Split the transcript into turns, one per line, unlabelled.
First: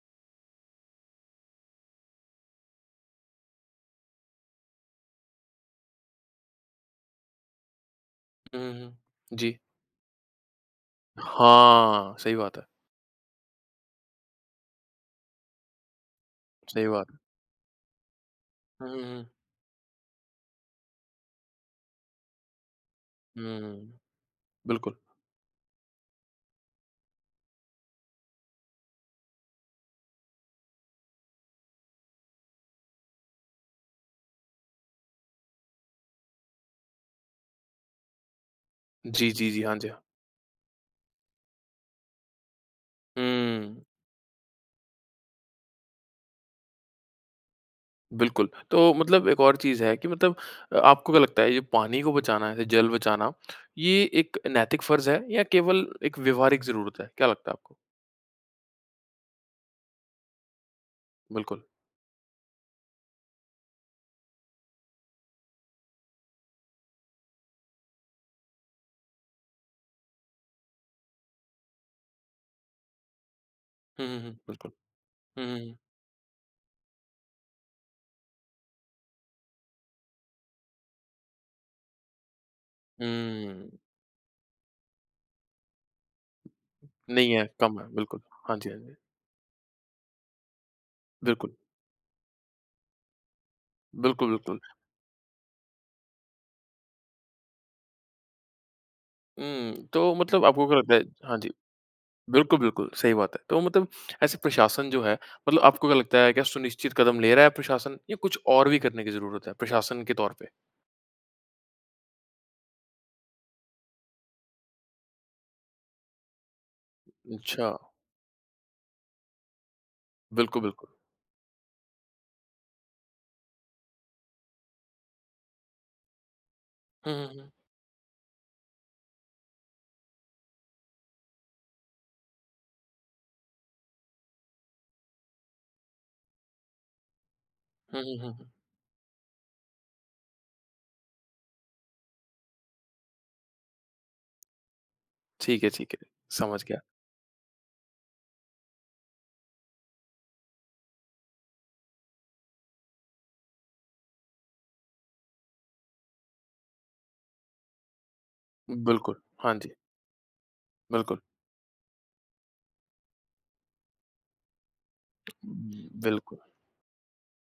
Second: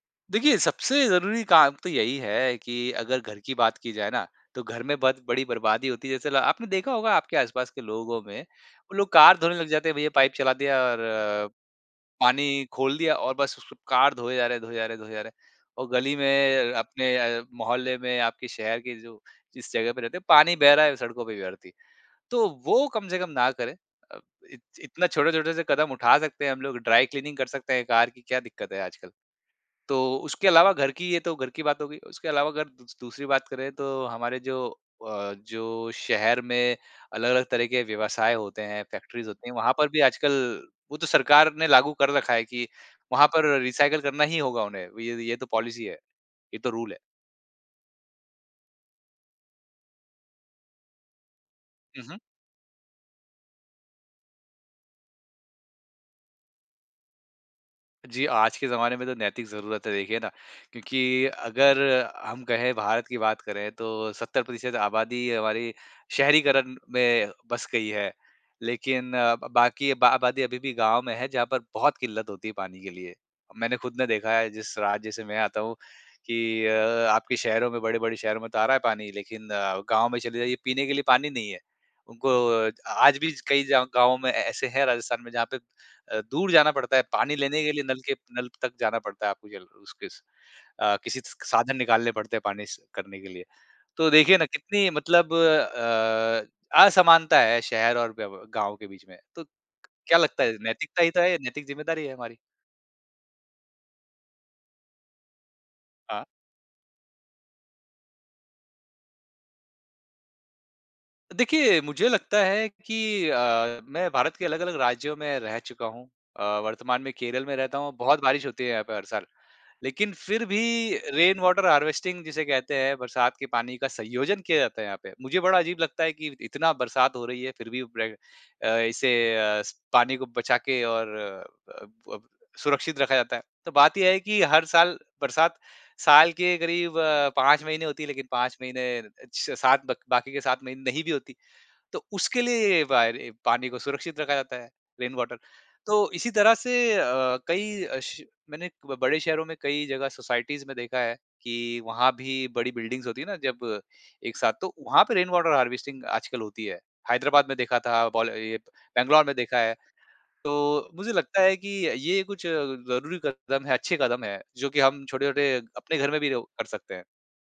देखिए, सबसे ज़रूरी काम तो यही है कि अगर घर की बात की जाए ना तो घर में बत बड़ी बर्बादी होती है जैसे ला आपने देखा होगा आपके आस-पास के लोगों में
हुँ, हुँ।
वो लोग कार धोने
जी।
लग जाते हैं भैया पाइप चला दिया और अ,
हाँ, सही बात है।
पानी खोल दिया और बस उसको कार धोए जा रहे हैं, धोए जा रहे हैं, धोए जा रहे हैं, और गली में
सही बात
अपने
है।
अ, मोहल्ले में आपके शहर
हुँ,
के जो
हुँ।
जिस जगह पे रहते हैं पानी बह रहा है सड़कों पे व्यर्थ ही, तो वो कम से कम ना
हुँ,
करें।
हुँ।
अ, इ
बिल्कुल।
इतना छोटे-छोटे से कदम उठा सकते हैं हम लोग ड्राई क्लीनिंग कर सकते हैं कार की क्या दिक्कत है आजकल। तो उसके अलावा घर की ये तो घर की बात हो गई। उसके अलावा अगर दू दूसरी बात करें तो हमारे जो अ, जो शहर में अलग-अलग तरह के व्यवसाय होते हैं फैक्ट्रीज़
जी,
होती
जी,
हैं
जी।
वहाँ
हाँ, जी,
पर भी
हाँ।
आजकल वो तो सरकार ने लागू कर रखा है कि वहाँ पर
हुँ।
रिसाइकिल करना ही होगा उन्हें वि ये तो पॉलिसी है, ये तो रूल है।
बिल्कुल, तो मतलब एक और चीज़ है कि मतलब अ, आपको क्या लगता है ये पानी
हुँ,
को
हुँ।
बचाना है, ये जल बचाना, ये एक नैतिक फर्ज़ है या केवल एक व्यवहारिक ज़रूरत है? क्या लगता है आपको?
जी, आज के जमाने में तो नैतिक ज़रूरत है देखिए ना, क्योंकि
बिल्कुल।
अगर हम कहें भारत की बात करें तो 70% आबादी हमारी शहरीकरण में बस गई है। लेकिन अ, ब बाकी बा आबादी अभी भी गाँव में है जहाँ पर बहुत किल्लत होती है पानी के लिए। मैंने खुद ने
हुँ, हुँ,
देखा
हुँ।
है
बिल्कुल,
जिस राज्य से मैं
हुँ, हुँ,
आता हूँ
हुँ।
कि अ, आपके शहरों में बड़े-बड़े शहरों में तो आ रहा है पानी लेकिन अ, गाँव में चले जाइए पीने के लिए पानी नहीं है। उनको आज भी च कई
हुँ।
जाव गाँवों में ऐसे हैं राजस्थान में जहाँ पे अ, दूर जाना पड़ता है
नहीं
पानी
है।
लेने के
कम
लिए
है
नलके
बिल्कुल।
नल
हाँ जी,
तक
हाँ जी।
जाना पड़ता है आपको जल उस किस अ, किसी स
बिल्कुल।
साधन निकालने पड़ते हैं पानी स करने के लिए। तो
बिल्कुल,
देखिए ना
बिल्कुल।
कितनी मतलब अ, असमानता है शहर और व्य गाँव के बीच में। तो
हुँ, तो
क्या लगता
मतलब
है?
आपको क्या लगता
नैतिकता
है
ही तो है
हाँ
ये
जी।
नैतिक ज़िम्मेदारी है हमारी।
बिल्कुल, बिल्कुल, सही बात है। तो मतलब ऐसे प्रशासन जो है मतलब आपको क्या लगता
हाँ।
है क्या सुनिश्चित कदम ले रहा है प्रशासन, या कुछ और भी करने की ज़रूरत है प्रशासन के तौर पे?
देखिए मुझे लगता है कि अ, मैं भारत के अलग-अलग राज्यों में रह चुका हूँ, अ, वर्तमान में केरल में
अच्छा।
रहता हूँ बहुत बारिश होती है यहाँ पे हर साल। लेकिन फिर भी
बिल्कुल, बिल्कुल।
रेन वाटर हार्वेस्टिंग जिसे कहते हैं बरसात के पानी का सँयोजन किया जाता है यहाँ पे। मुझे बड़ा अजीब लगता है कि इतना
हुँ,
बरसात हो
हुँ,
रही
हुँ।
है फिर भी ब्रे अ, इसे अ, स पानी को बचा के और अ, अब सुरक्षित रखा जाता है। तो बात ये है कि हर साल बरसात साल के करीब अ, 5 महीने
हुँ,
होती है लेकिन
हुँ, हुँ।
5 महीने अ, 6-7 बक बाकी के 7 महीने नहीं भी होती। तो उसके लिए ये वायर ए पानी को सुरक्षित रखा जाता है रेन वाटर।
ठीक है ठीक है,
तो इसी तरह
समझ
से
गया।
अ, कई अ, श मैंने बड़े शहरों में कई जगह सोसाइटीज़ में देखा है कि वहाँ भी बड़ी बिल्डिंग्स होती है ना जब एक साथ, तो वहाँ पे रेन वाटर हार्वेस्टिंग आजकल होती है, हैदराबाद में देखा था बाल ये
बिल्कुल,
बैंगलोर में
हाँ
देखा
जी।
है। तो मुझे
बिल्कुल।
लगता है कि ये कुछ अ, ज़रूरी कदम है अच्छे कदम हैं जो कि हम छोटे-छोटे अपने घर में भी
बिल्कुल।
वो कर सकते हैं।